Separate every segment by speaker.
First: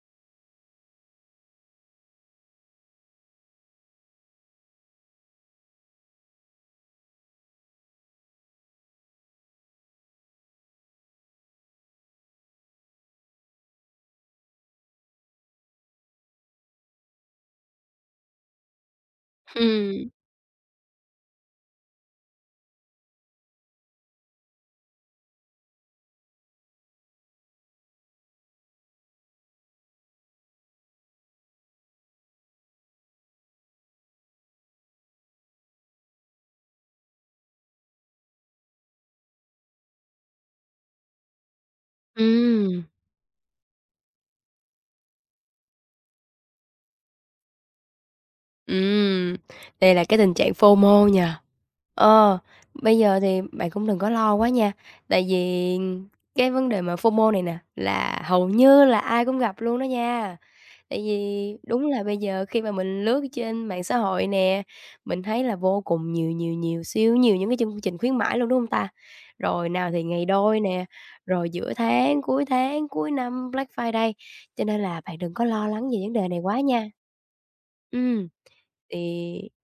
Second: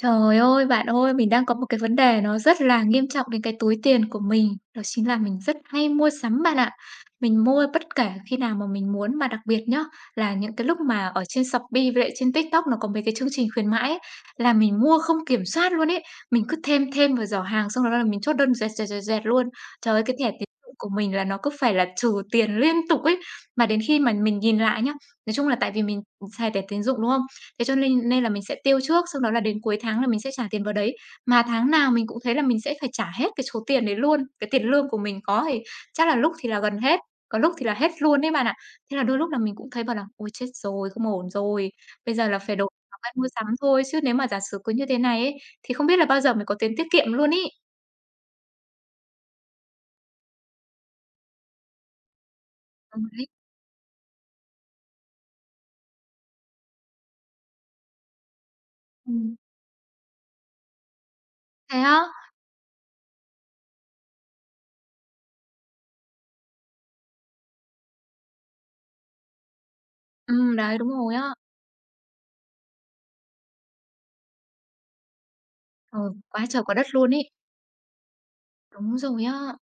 Speaker 1: Trời ơi, bạn ơi, mình đang có một cái vấn đề nó rất là nghiêm trọng đến cái túi tiền của mình, đó chính là mình rất hay mua sắm bạn ạ. Mình mua bất kể khi nào mà mình muốn mà đặc biệt nhá, là những cái lúc mà ở trên Shopee với lại trên TikTok nó có mấy cái chương trình khuyến mãi ấy, là mình mua không kiểm soát luôn ấy. Mình cứ thêm thêm vào giỏ hàng xong đó là mình chốt đơn dẹt, dẹt, dẹt, dẹt luôn. Trời ơi,
Speaker 2: Ừm,
Speaker 1: cái thẻ tín dụng của mình là nó cứ phải là trừ tiền liên tục ấy. Mà đến khi mà mình nhìn lại nhá, nói chung là tại vì mình xài thẻ tín dụng, đúng không? Thế cho nên nên là mình sẽ tiêu trước, xong đó là đến cuối tháng là mình sẽ trả tiền vào đấy. Mà tháng nào mình cũng thấy là mình sẽ phải trả hết cái số tiền đấy luôn, cái tiền lương của mình có thì chắc là lúc thì là gần hết, có lúc thì là hết luôn đấy bạn ạ. Thế là đôi lúc là mình cũng thấy bảo là "Ôi, chết rồi, không ổn rồi, bây giờ là phải đổi
Speaker 2: ừm,
Speaker 1: thói quen mua sắm thôi, chứ nếu mà giả sử cứ như thế này ấy, thì không biết là bao giờ mới có tiền tiết kiệm luôn ý."
Speaker 2: ừm, đây là cái tình trạng FOMO nha. Ờ, Bây
Speaker 1: Ừ,
Speaker 2: giờ
Speaker 1: đấy.
Speaker 2: thì bạn cũng đừng có lo quá nha, tại vì cái vấn đề mà FOMO này nè là hầu như là ai
Speaker 1: Ừm.
Speaker 2: cũng gặp luôn đó nha. Tại vì
Speaker 1: Thế
Speaker 2: đúng là
Speaker 1: á?
Speaker 2: bây giờ khi mà mình lướt trên mạng xã hội nè, mình thấy là vô cùng nhiều, siêu nhiều những cái chương trình khuyến mãi luôn, đúng hông ta? Rồi nào thì ngày đôi
Speaker 1: Đấy,
Speaker 2: nè,
Speaker 1: đúng rồi á.
Speaker 2: rồi giữa tháng, cuối năm, Black Friday, cho nên là bạn đừng có lo lắng về
Speaker 1: Ừ,
Speaker 2: vấn đề này
Speaker 1: quá
Speaker 2: quá
Speaker 1: trời quá đất
Speaker 2: nha.
Speaker 1: luôn ý.
Speaker 2: Ừm, thì
Speaker 1: Đúng rồi á.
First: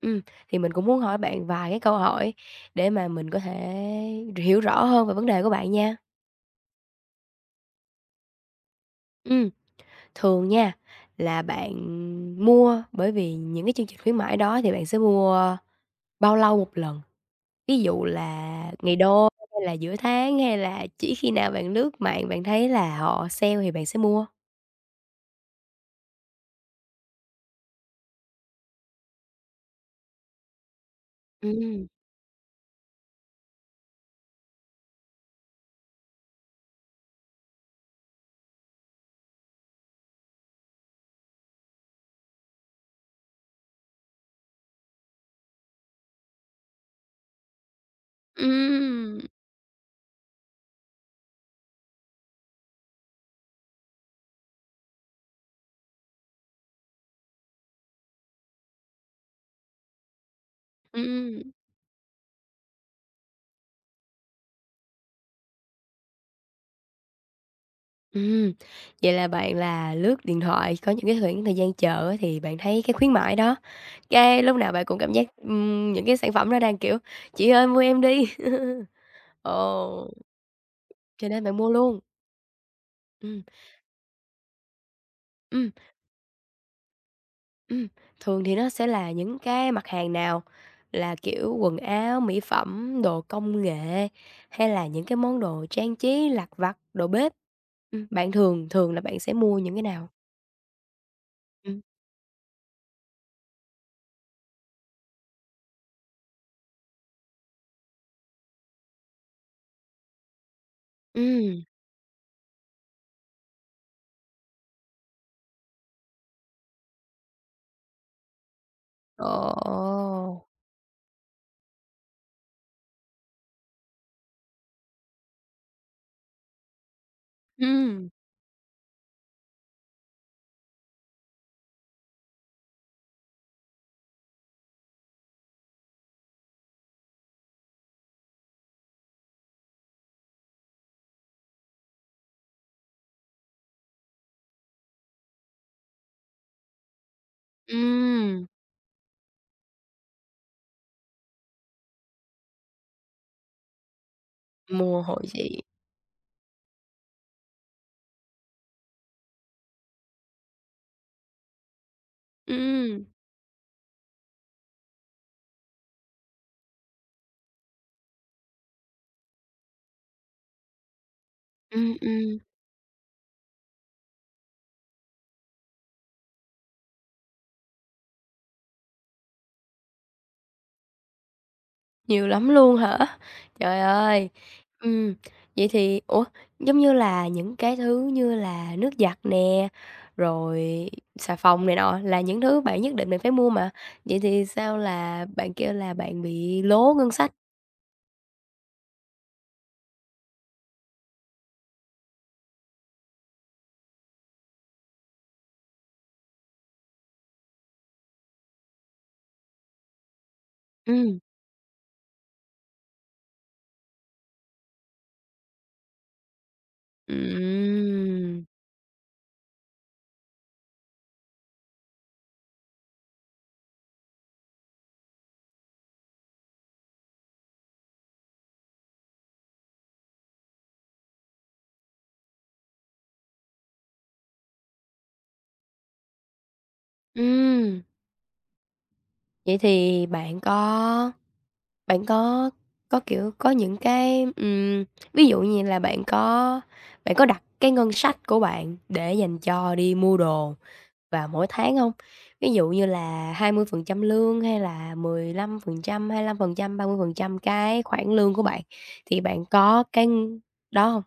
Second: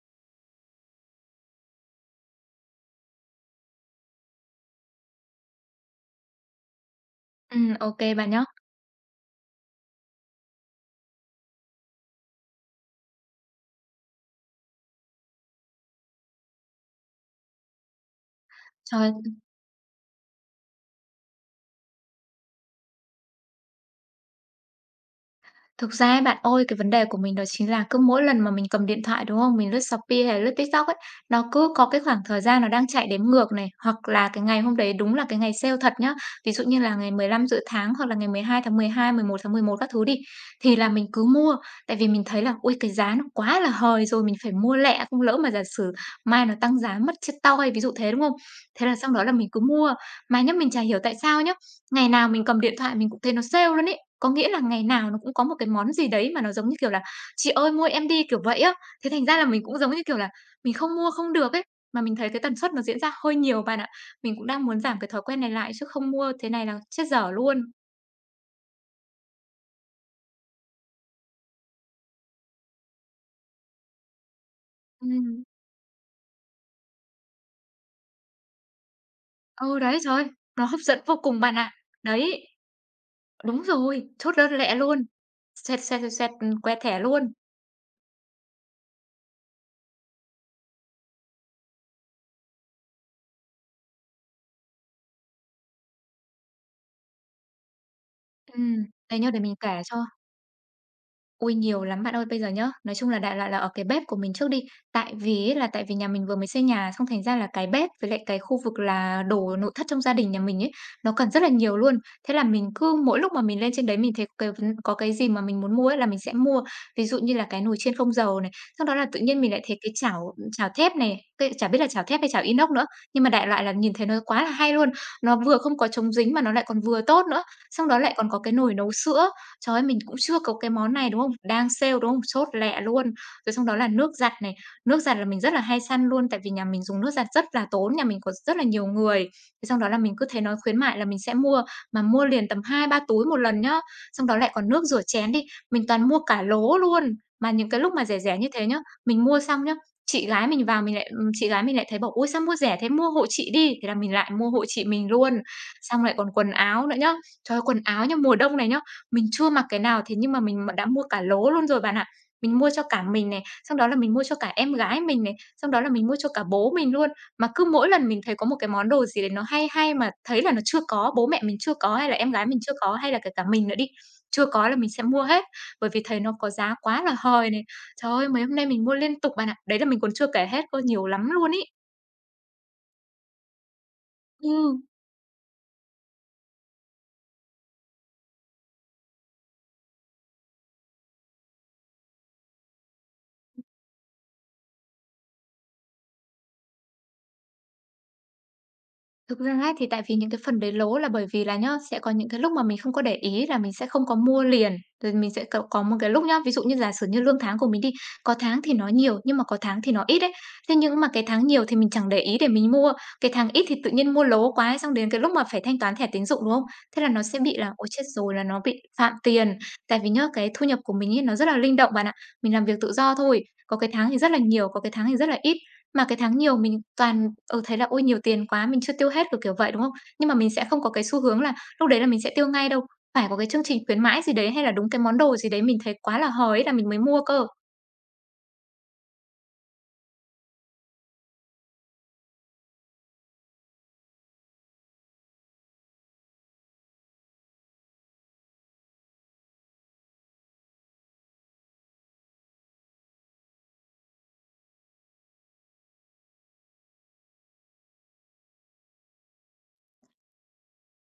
Speaker 2: ừm, thì mình cũng muốn hỏi bạn vài cái câu hỏi để mà mình có thể hiểu rõ hơn về vấn đề của bạn nha.
Speaker 1: Ok kê bạn nhá.
Speaker 2: Ừm. Thường nha, là bạn mua bởi vì những cái chương trình khuyến mãi đó thì bạn sẽ mua bao lâu một lần? Ví dụ là ngày
Speaker 1: Trời!
Speaker 2: đôi hay là giữa tháng, hay là chỉ khi nào bạn lướt mạng bạn thấy là họ sale thì bạn sẽ mua?
Speaker 1: Thực ra ấy bạn ơi, cái vấn đề của mình đó chính là cứ mỗi lần mà mình cầm điện thoại, đúng không? Mình lướt Shopee hay là lướt TikTok ấy, nó cứ
Speaker 2: Ừm,
Speaker 1: có cái khoảng thời gian nó đang chạy đếm ngược này, hoặc là cái ngày hôm đấy đúng là cái ngày sale thật nhá. Ví dụ như là ngày 15 giữa tháng hoặc là ngày 12 tháng 12, 11 tháng 11 các thứ đi, thì là mình cứ mua. Tại vì mình thấy là ôi cái giá nó quá là hời rồi, mình phải mua lẹ, không lỡ mà giả sử mai nó tăng giá mất chết toi, ví dụ thế, đúng không? Thế là xong
Speaker 2: ừm,
Speaker 1: đó là mình cứ mua. Mà nhá, mình chả hiểu tại sao nhá, ngày nào mình cầm điện thoại mình cũng thấy nó sale luôn ấy. Có nghĩa là ngày nào nó cũng có một cái món gì đấy mà nó giống như kiểu là "Chị ơi, mua em đi!" kiểu vậy á. Thế thành ra là mình cũng giống như kiểu là mình không mua không
Speaker 2: ừm,
Speaker 1: được ấy, mà mình thấy cái tần suất nó diễn ra hơi nhiều bạn ạ. Mình cũng đang muốn giảm cái thói quen này lại chứ không mua thế này là chết dở luôn.
Speaker 2: ừm. Vậy là bạn là lướt điện thoại, có những cái khoảng thời gian chờ á thì bạn thấy cái khuyến mãi đó, cái lúc nào bạn cũng cảm giác,
Speaker 1: Ừm.
Speaker 2: những cái sản phẩm nó đang, kiểu: "Chị ơi, mua em đi!"
Speaker 1: Ừ, đấy,
Speaker 2: Ồ,
Speaker 1: trời ơi, nó hấp dẫn vô
Speaker 2: cho
Speaker 1: cùng
Speaker 2: nên
Speaker 1: bạn
Speaker 2: bạn mua
Speaker 1: ạ.
Speaker 2: luôn.
Speaker 1: Đấy,
Speaker 2: Ừm.
Speaker 1: đúng rồi, chốt đơn lẹ luôn.
Speaker 2: Ừm,
Speaker 1: Xoẹt, xoẹt, xoẹt, xoẹt, que thẻ luôn.
Speaker 2: ừm, thường thì nó sẽ là những cái mặt hàng nào? Là, kiểu, quần áo, mỹ phẩm, đồ công nghệ hay là những cái món đồ trang trí lặt vặt, đồ bếp? Bạn thường
Speaker 1: Ừm,
Speaker 2: thường là bạn
Speaker 1: đấy, nhớ
Speaker 2: sẽ
Speaker 1: để mình
Speaker 2: mua những cái
Speaker 1: kể cho.
Speaker 2: nào?
Speaker 1: Ôi,
Speaker 2: Ừm,
Speaker 1: nhiều lắm bạn ơi. Bây giờ nhá, nói chung là đại loại là ở cái bếp của mình trước đi. Tại vì ấy là tại vì nhà mình vừa mới xây nhà, xong thành ra là cái bếp với lại cái khu vực là đồ nội thất trong gia đình nhà mình ấy, nó cần rất là
Speaker 2: ừm,
Speaker 1: nhiều luôn. Thế là mình cứ mỗi lúc mà mình lên trên đấy mình thấy cái có cái gì mà mình muốn mua ấy là mình sẽ mua. Ví dụ như là cái nồi chiên không dầu này, sau đó là tự nhiên mình lại thấy cái
Speaker 2: ồ!
Speaker 1: chảo chảo thép này, cái chả biết là chảo thép hay chảo inox nữa, nhưng mà đại loại là nhìn thấy nó quá là hay luôn. Nó vừa không có chống dính mà nó lại còn vừa tốt nữa. Xong đó
Speaker 2: Ừm,
Speaker 1: lại còn có cái nồi nấu sữa. Trời ơi, mình cũng chưa có cái món này, đúng không? Đang sale, đúng không? Chốt lẹ luôn. Rồi xong đó là nước giặt này, nước giặt là mình rất là hay săn luôn, tại vì nhà mình dùng nước giặt rất là tốn, nhà mình có rất là nhiều người. Thế xong đó là mình cứ thấy nó khuyến mại là mình sẽ mua, mà mua liền tầm 2 3 túi một lần nhá. Xong đó lại còn nước rửa chén đi, mình toàn mua cả lố luôn. Mà những cái lúc mà rẻ rẻ
Speaker 2: ừm,
Speaker 1: như thế nhá, mình mua xong nhá, chị gái mình vào mình lại chị gái mình lại thấy bảo: "Ôi, sao mua rẻ thế, mua hộ chị đi." Thế là mình lại mua hộ chị
Speaker 2: mua
Speaker 1: mình
Speaker 2: hội
Speaker 1: luôn.
Speaker 2: chị,
Speaker 1: Xong lại còn quần áo nữa nhá. Trời ơi, quần áo nhá, mùa đông này nhá, mình chưa mặc cái nào, thế nhưng mà mình đã mua cả lố luôn rồi bạn ạ. Mình mua cho cả
Speaker 2: ừm,
Speaker 1: mình này, xong đó là mình mua cho cả em gái mình này, xong đó là mình mua cho cả bố mình luôn. Mà cứ mỗi lần mình thấy có một cái món đồ gì đấy nó hay hay mà thấy là nó chưa có, bố mẹ mình chưa
Speaker 2: ừm,
Speaker 1: có hay là em
Speaker 2: ừm.
Speaker 1: gái mình chưa có, hay là kể cả mình nữa đi, chưa có là mình sẽ mua hết, bởi vì thấy nó có giá quá là hời này. Trời ơi, mấy hôm nay mình mua liên tục bạn ạ. Đấy là mình còn chưa kể hết cơ, nhiều lắm luôn ý.
Speaker 2: Nhiều lắm luôn hả? Trời ơi!
Speaker 1: Ừ.
Speaker 2: Ừm, vậy thì ủa, giống như là những cái thứ như là nước giặt nè, rồi xà phòng này nọ là những thứ bạn nhất định mình phải mua mà, vậy thì sao là bạn kêu là bạn bị lố ngân sách?
Speaker 1: Thực ra ấy, thì tại vì những cái phần đấy lố là bởi vì là nhá, sẽ có những cái lúc mà mình không có để ý là mình sẽ không có mua liền. Rồi mình sẽ có một cái lúc nhá, ví dụ như giả sử như lương tháng của mình đi, có tháng thì nó nhiều nhưng mà có tháng thì nó ít ấy. Thế nhưng mà
Speaker 2: Ừm.
Speaker 1: cái tháng nhiều thì mình chẳng để ý để mình mua, cái tháng ít thì tự nhiên mua lố quá ấy, xong đến cái lúc mà phải thanh toán thẻ tín dụng, đúng không? Thế là nó sẽ bị là ôi chết rồi là
Speaker 2: Ừm.
Speaker 1: nó bị phạm tiền. Tại vì nhá, cái thu nhập của mình ấy nó rất là linh động bạn ạ. Mình làm việc tự do thôi, có cái tháng thì rất là nhiều, có cái tháng thì rất là ít. Mà cái tháng nhiều mình toàn, thấy là "Ôi, nhiều tiền quá, mình chưa tiêu hết", kiểu, kiểu vậy, đúng không? Nhưng mà mình sẽ không có cái xu hướng là lúc đấy là mình sẽ tiêu ngay đâu, phải có cái chương trình khuyến mãi gì đấy hay là đúng cái món đồ gì đấy mình thấy quá là hời ấy là mình mới mua cơ.
Speaker 2: Ừm, vậy thì bạn có những cái, ví dụ như là bạn có đặt cái ngân sách của bạn để dành cho đi mua đồ vào mỗi tháng không? Ví dụ như là 20% lương hay là mười lăm lăm phần phần trăm trăm hai lăm phần trăm, ba mươi phần trăm cái khoản lương của bạn, thì bạn có cái đó hông?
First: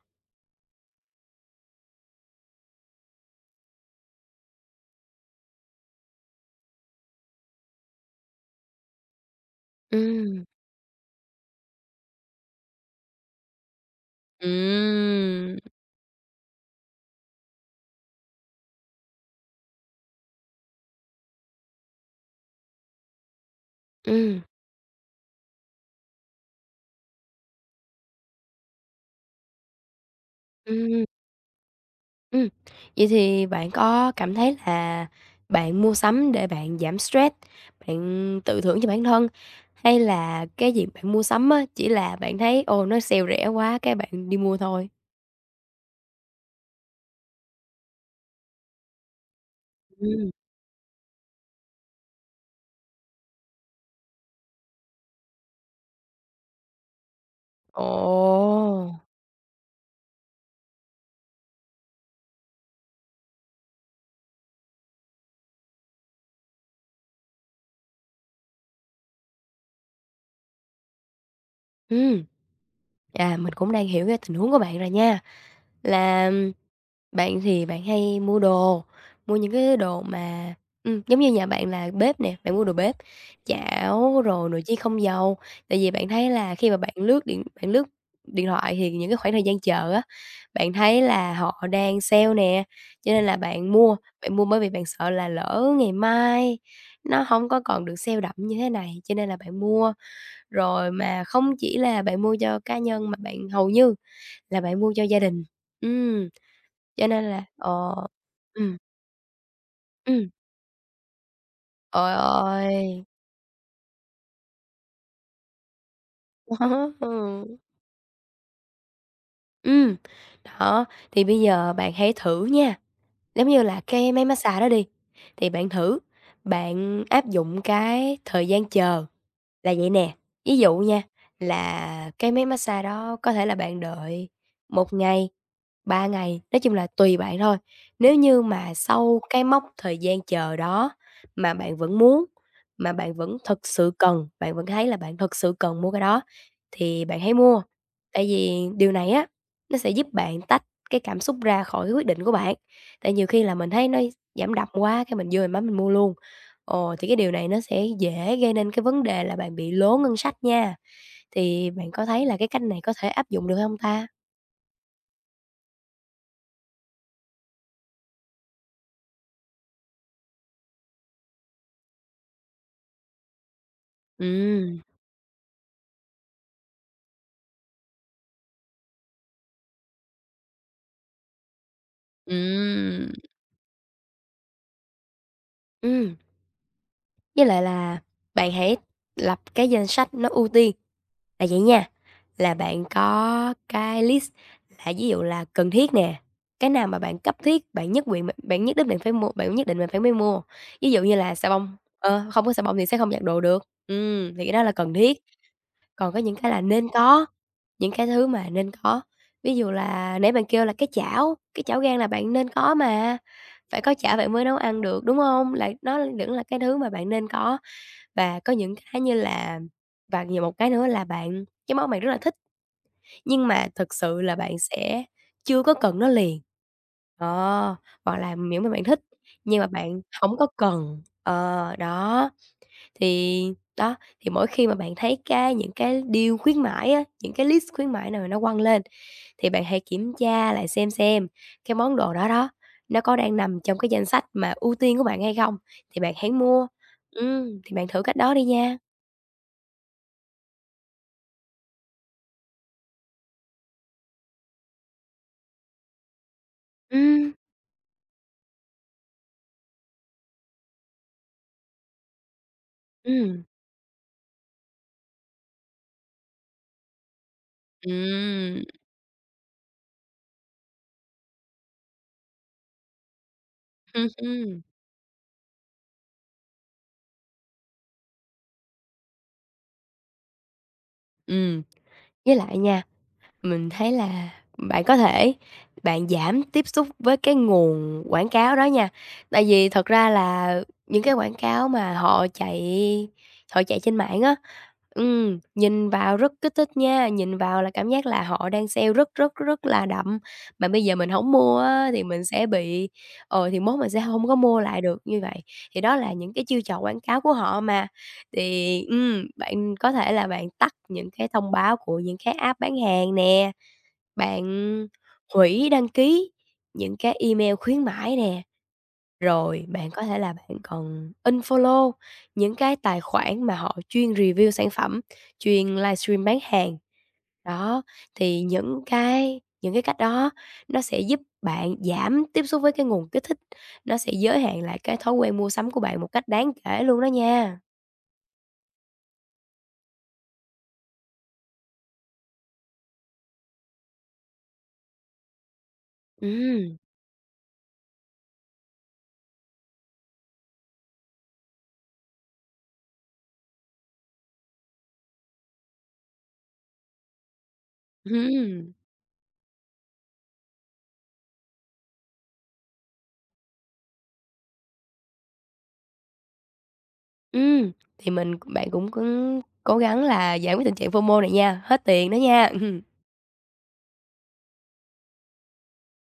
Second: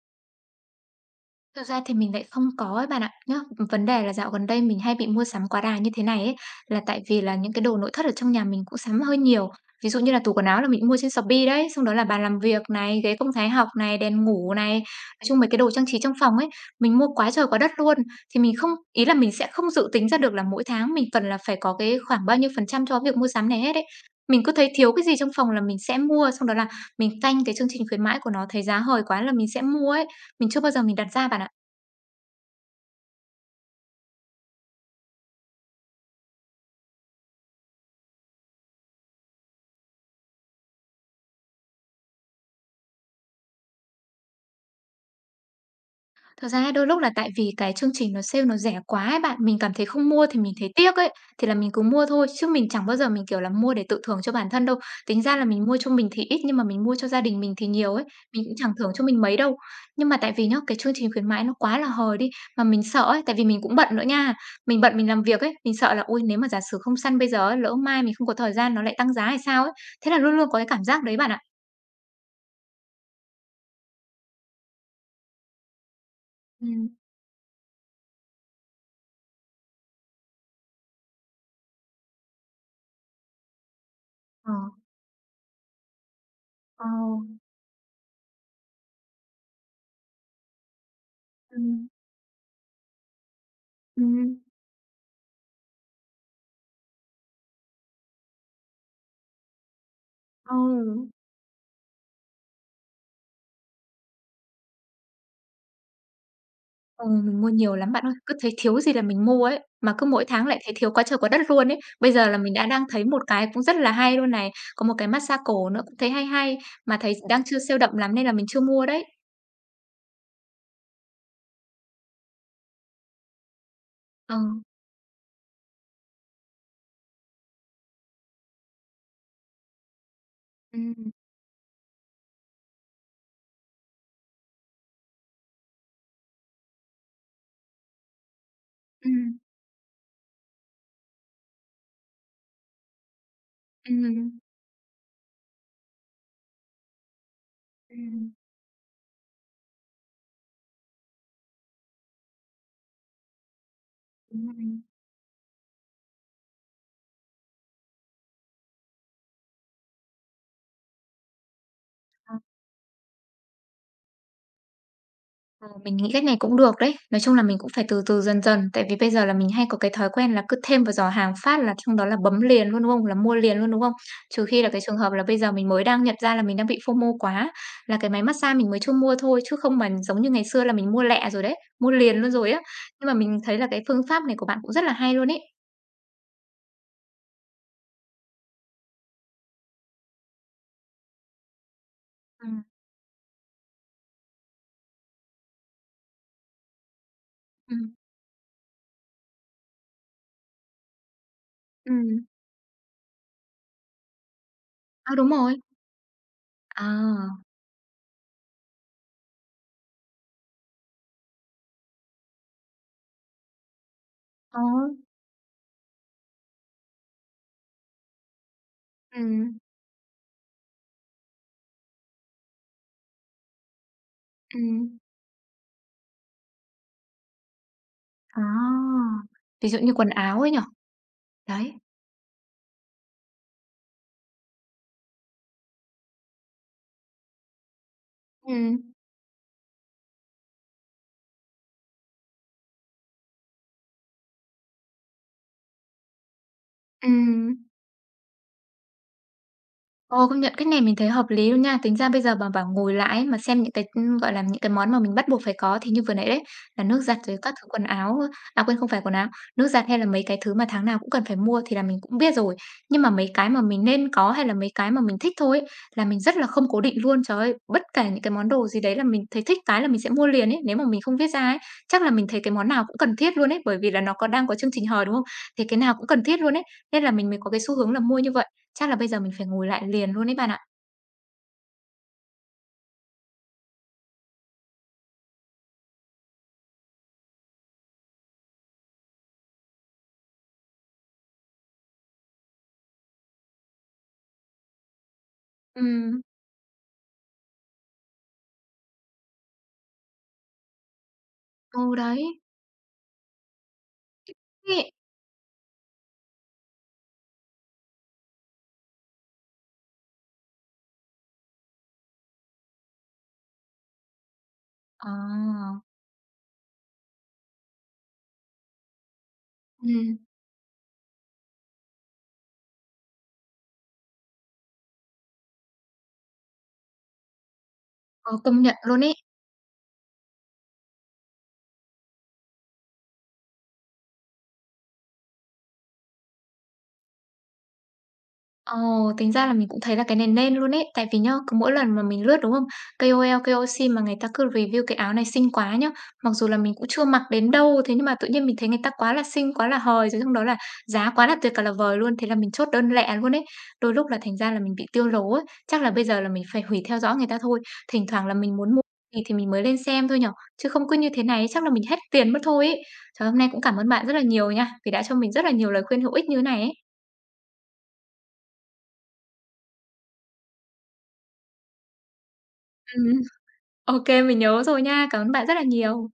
Speaker 1: Thực ra thì mình lại không có ấy bạn ạ. Nhá, vấn đề là dạo gần đây mình hay bị mua sắm quá đà như thế này ấy, là tại vì là những cái đồ nội thất ở trong nhà mình cũng sắm hơi nhiều. Ví dụ như là tủ
Speaker 2: Ừm.
Speaker 1: quần áo là mình mua trên Shopee đấy, xong đó là bàn làm việc này, ghế công thái học này, đèn ngủ này, nói chung mấy
Speaker 2: Ừm.
Speaker 1: cái đồ trang trí trong phòng ấy, mình mua quá trời quá đất luôn. Thì mình không ý là mình sẽ không dự tính ra được là mỗi tháng mình cần là phải có cái khoảng bao nhiêu phần trăm cho việc mua sắm này hết ấy.
Speaker 2: Ừm,
Speaker 1: Mình cứ thấy thiếu cái gì trong phòng là mình sẽ mua, xong đó là mình canh cái chương trình khuyến mãi của nó thấy giá hời quá là mình sẽ mua ấy. Mình chưa bao giờ mình
Speaker 2: ừm,
Speaker 1: đặt ra bạn ạ.
Speaker 2: ừm. Vậy thì bạn có cảm thấy là bạn mua sắm để bạn giảm stress, bạn tự thưởng cho bản thân, hay là cái việc bạn mua sắm á, chỉ là bạn thấy, ồ, nó sale rẻ quá cái bạn đi mua thôi?
Speaker 1: Thật ra đôi lúc là tại vì cái chương trình nó sale nó rẻ quá ấy bạn, mình cảm thấy không mua
Speaker 2: Ừm.
Speaker 1: thì mình thấy tiếc ấy, thì là mình cứ mua thôi, chứ mình chẳng bao giờ mình, kiểu là, mua để tự thưởng cho bản thân đâu. Tính ra là mình mua cho mình thì ít nhưng mà mình mua cho gia đình mình thì
Speaker 2: Ồ!
Speaker 1: nhiều ấy, mình cũng chẳng thưởng cho mình mấy đâu. Nhưng mà tại vì nhá, cái chương trình khuyến mãi nó quá là hời đi, mà mình sợ ấy, tại vì mình cũng bận nữa nha, mình bận mình làm việc ấy, mình sợ là "Ôi, nếu mà giả sử không săn bây giờ ấy, lỡ mai mình không có thời gian nó lại tăng giá hay sao ấy?" Thế là luôn luôn có cái cảm giác đấy bạn ạ.
Speaker 2: Ừm. À, mình cũng đang hiểu cái tình huống của bạn rồi nha, là
Speaker 1: Ừm.
Speaker 2: bạn thì bạn hay mua đồ, mua những cái đồ mà giống như nhà bạn là bếp nè, bạn mua đồ bếp, chảo rồi
Speaker 1: Ờ.
Speaker 2: nồi chiên không dầu, tại vì bạn thấy là khi mà
Speaker 1: Ờ.
Speaker 2: bạn lướt điện thoại thì những cái khoảng thời gian chờ á, bạn thấy là họ
Speaker 1: Ừm,
Speaker 2: đang sale nè, cho nên là bạn
Speaker 1: ừm.
Speaker 2: mua bởi vì bạn sợ là lỡ ngày mai nó không có còn được sale đậm như thế này, cho nên là bạn mua. Rồi
Speaker 1: Ừ.
Speaker 2: mà không chỉ là bạn mua cho cá nhân mà bạn hầu như là bạn mua cho gia đình. Ừm,
Speaker 1: Ừ,
Speaker 2: cho nên
Speaker 1: mình
Speaker 2: là
Speaker 1: mua nhiều lắm
Speaker 2: ờ,
Speaker 1: bạn ơi, cứ thấy
Speaker 2: ừm,
Speaker 1: thiếu gì là mình mua ấy, mà cứ mỗi
Speaker 2: ừm,
Speaker 1: tháng lại thấy thiếu quá trời quá đất luôn ấy. Bây
Speaker 2: ồi
Speaker 1: giờ là mình đã
Speaker 2: ôi!
Speaker 1: đang thấy một cái cũng rất là hay luôn này, có một cái massage cổ nữa cũng thấy hay hay,
Speaker 2: Đó,
Speaker 1: mà thấy đang
Speaker 2: ừ,
Speaker 1: chưa sale đậm lắm nên là mình chưa mua đấy.
Speaker 2: ừm, đó, thì bây giờ bạn hãy thử nha, giống như là cái máy
Speaker 1: Ờ.
Speaker 2: massage đó đi, thì bạn thử, bạn áp dụng cái thời gian chờ là vậy nè. Ví dụ nha,
Speaker 1: Ừm.
Speaker 2: là cái máy massage đó có thể là bạn đợi một ngày 3 ngày, nói chung là tùy bạn thôi. Nếu như mà sau
Speaker 1: Ừm,
Speaker 2: cái mốc thời gian chờ đó mà bạn vẫn muốn, mà bạn vẫn thực sự cần,
Speaker 1: ừm,
Speaker 2: bạn vẫn thấy là bạn thực sự cần mua cái đó thì bạn hãy mua. Tại
Speaker 1: ừm,
Speaker 2: vì điều này á, nó sẽ giúp bạn tách cái cảm xúc ra khỏi cái quyết định của bạn. Tại nhiều khi là mình thấy nó
Speaker 1: đúng
Speaker 2: giảm
Speaker 1: rồi.
Speaker 2: đậm quá, cái mình vô mình mua luôn. Ồ, thì cái điều này nó sẽ dễ gây nên cái vấn đề là bạn bị lố ngân sách nha. Thì bạn có thấy là cái cách này có thể áp dụng được không ta?
Speaker 1: Ờ, mình nghĩ cách này cũng được đấy. Nói chung là mình cũng phải từ từ dần dần, tại vì bây giờ là mình hay có cái thói quen là cứ thêm vào giỏ hàng phát là trong đó là bấm liền luôn, đúng không? Là mua liền luôn, đúng không? Trừ khi là
Speaker 2: Ừm.
Speaker 1: cái trường hợp là bây giờ mình mới đang nhận ra là mình đang bị FOMO quá, là cái máy mát-xa mình mới chưa mua thôi, chứ không mà giống như ngày xưa là mình mua lẹ rồi đấy, mua liền luôn rồi á. Nhưng
Speaker 2: Ừm.
Speaker 1: mà mình thấy là cái phương pháp này của bạn cũng rất là hay luôn ấy.
Speaker 2: Ừm, với lại là bạn hãy lập cái danh sách nó ưu tiên, là vậy nha, là
Speaker 1: Ừm,
Speaker 2: bạn có cái list là ví dụ là cần thiết nè, cái nào mà bạn cấp thiết,
Speaker 1: ừm,
Speaker 2: bạn nhất quyện bạn bạn nhất định bạn phải mua bạn nhất định bạn phải mới mua. Ví dụ như là xà bông, ờ,
Speaker 1: ừm.
Speaker 2: không có xà bông thì sẽ không giặt đồ được, thì cái đó là cần
Speaker 1: À,
Speaker 2: thiết.
Speaker 1: đúng rồi.
Speaker 2: Còn có những cái là nên có,
Speaker 1: À,
Speaker 2: những cái thứ mà nên có. Ví dụ là nãy bạn kêu là cái chảo gang là bạn nên có mà, phải có chảo bạn mới nấu
Speaker 1: ờ,
Speaker 2: ăn được, đúng hông? Là nó vẫn là cái thứ mà bạn nên có. Và có những cái như
Speaker 1: ừm,
Speaker 2: là và nhiều một cái nữa là bạn cái món bạn rất là thích, nhưng mà thực sự là bạn
Speaker 1: ừm.
Speaker 2: sẽ chưa có cần nó liền. Ờ, hoặc là
Speaker 1: À,
Speaker 2: miễn mà bạn thích, nhưng mà
Speaker 1: ví dụ như
Speaker 2: bạn
Speaker 1: quần
Speaker 2: hổng
Speaker 1: áo
Speaker 2: có
Speaker 1: ấy nhở.
Speaker 2: cần.
Speaker 1: Đấy,
Speaker 2: Ờ, đó. Thì đó, thì mỗi khi mà bạn thấy cái những cái deal khuyến mãi á, những cái list khuyến mãi nào nó quăng
Speaker 1: ừm,
Speaker 2: lên, thì bạn hãy kiểm tra lại xem cái món đồ đó đó, nó có đang nằm trong cái danh sách mà ưu tiên của bạn hay không, thì bạn hãy mua.
Speaker 1: ừm.
Speaker 2: Thì bạn thử cách đó đi nha.
Speaker 1: Ồ, công nhận cách này mình thấy hợp lý luôn nha. Tính ra bây giờ mà bảo ngồi lại ấy, mà xem những cái, gọi là, những cái món mà mình bắt buộc phải có thì như vừa nãy đấy, là nước giặt
Speaker 2: Ừm,
Speaker 1: rồi các thứ quần áo, à, quên không phải quần áo, nước giặt hay là mấy cái thứ mà tháng nào cũng cần phải mua thì là mình cũng biết rồi. Nhưng mà mấy
Speaker 2: ừm.
Speaker 1: cái mà mình nên có hay là mấy cái mà mình thích thôi ấy, là mình rất là không cố định luôn. Trời ơi, bất kể những cái món
Speaker 2: Ừm,
Speaker 1: đồ gì đấy là mình thấy thích cái là mình sẽ mua liền ấy. Nếu mà mình không viết ra ấy, chắc là mình thấy cái món nào cũng cần thiết luôn ấy, bởi vì là nó có đang có
Speaker 2: ừm,
Speaker 1: chương trình hời, đúng không? Thì cái nào cũng cần thiết luôn ấy, nên là mình mới có cái xu hướng là mua như vậy. Chắc là bây giờ mình phải ngồi lại liền luôn ấy bạn ạ.
Speaker 2: Với lại nha, mình thấy là bạn có thể bạn giảm tiếp xúc với cái nguồn quảng cáo đó nha. Tại vì thật ra là những cái quảng cáo mà họ chạy trên mạng á, nhìn vào
Speaker 1: Ừm.
Speaker 2: rất kích thích nha, nhìn vào là cảm giác là họ đang sale rất là đậm, mà bây giờ mình không mua á
Speaker 1: Ừ,
Speaker 2: thì mình
Speaker 1: đấy.
Speaker 2: sẽ bị ờ, thì mốt mình sẽ không có mua lại
Speaker 1: Thế
Speaker 2: được như vậy. Thì đó là những cái chiêu trò quảng cáo của họ mà, thì, bạn có thể là bạn tắt những cái thông báo của những cái app bán hàng nè. Bạn
Speaker 1: ờ,
Speaker 2: hủy đăng ký những cái email khuyến mãi nè, rồi bạn có
Speaker 1: ừm,
Speaker 2: thể là bạn còn unfollow những cái tài khoản mà họ chuyên review sản phẩm, chuyên livestream bán hàng. Đó,
Speaker 1: ờ,
Speaker 2: thì
Speaker 1: công nhận
Speaker 2: những
Speaker 1: luôn ấy.
Speaker 2: cái những cái cách đó nó sẽ giúp bạn giảm tiếp xúc với cái nguồn kích thích, nó sẽ giới hạn lại cái thói quen mua sắm của bạn một cách đáng kể luôn đó nha.
Speaker 1: Ồ, tính ra là mình cũng thấy là cái này nên luôn ấy. Tại vì nhá, cứ mỗi lần mà mình lướt, đúng không? KOL, KOC mà người ta cứ review cái áo này xinh quá nhá. Mặc dù là mình
Speaker 2: Ừm,
Speaker 1: cũng chưa mặc đến đâu, thế nhưng mà tự nhiên mình thấy người ta quá là xinh, quá là hời, rồi trong đó là giá quá là tuyệt cả là vời luôn. Thế là mình chốt đơn lẻ luôn ấy. Đôi lúc là thành ra là mình bị tiêu lố ấy. Chắc là bây giờ là mình phải hủy theo dõi người ta thôi. Thỉnh thoảng là mình
Speaker 2: ừm.
Speaker 1: muốn mua gì thì mình mới lên xem thôi nhở. Chứ không cứ như thế này chắc là mình hết tiền mất thôi ấy. Trời, hôm nay cũng cảm ơn bạn rất là nhiều nha, vì đã cho mình rất là nhiều lời khuyên hữu ích như thế này ấy.
Speaker 2: Ừ thì mình bạn cũng cũng cố gắng là giải quyết tình trạng FOMO này nha, hết tiền đó nha.
Speaker 1: Ừm. OK mình nhớ rồi nha. Cảm ơn bạn rất là nhiều.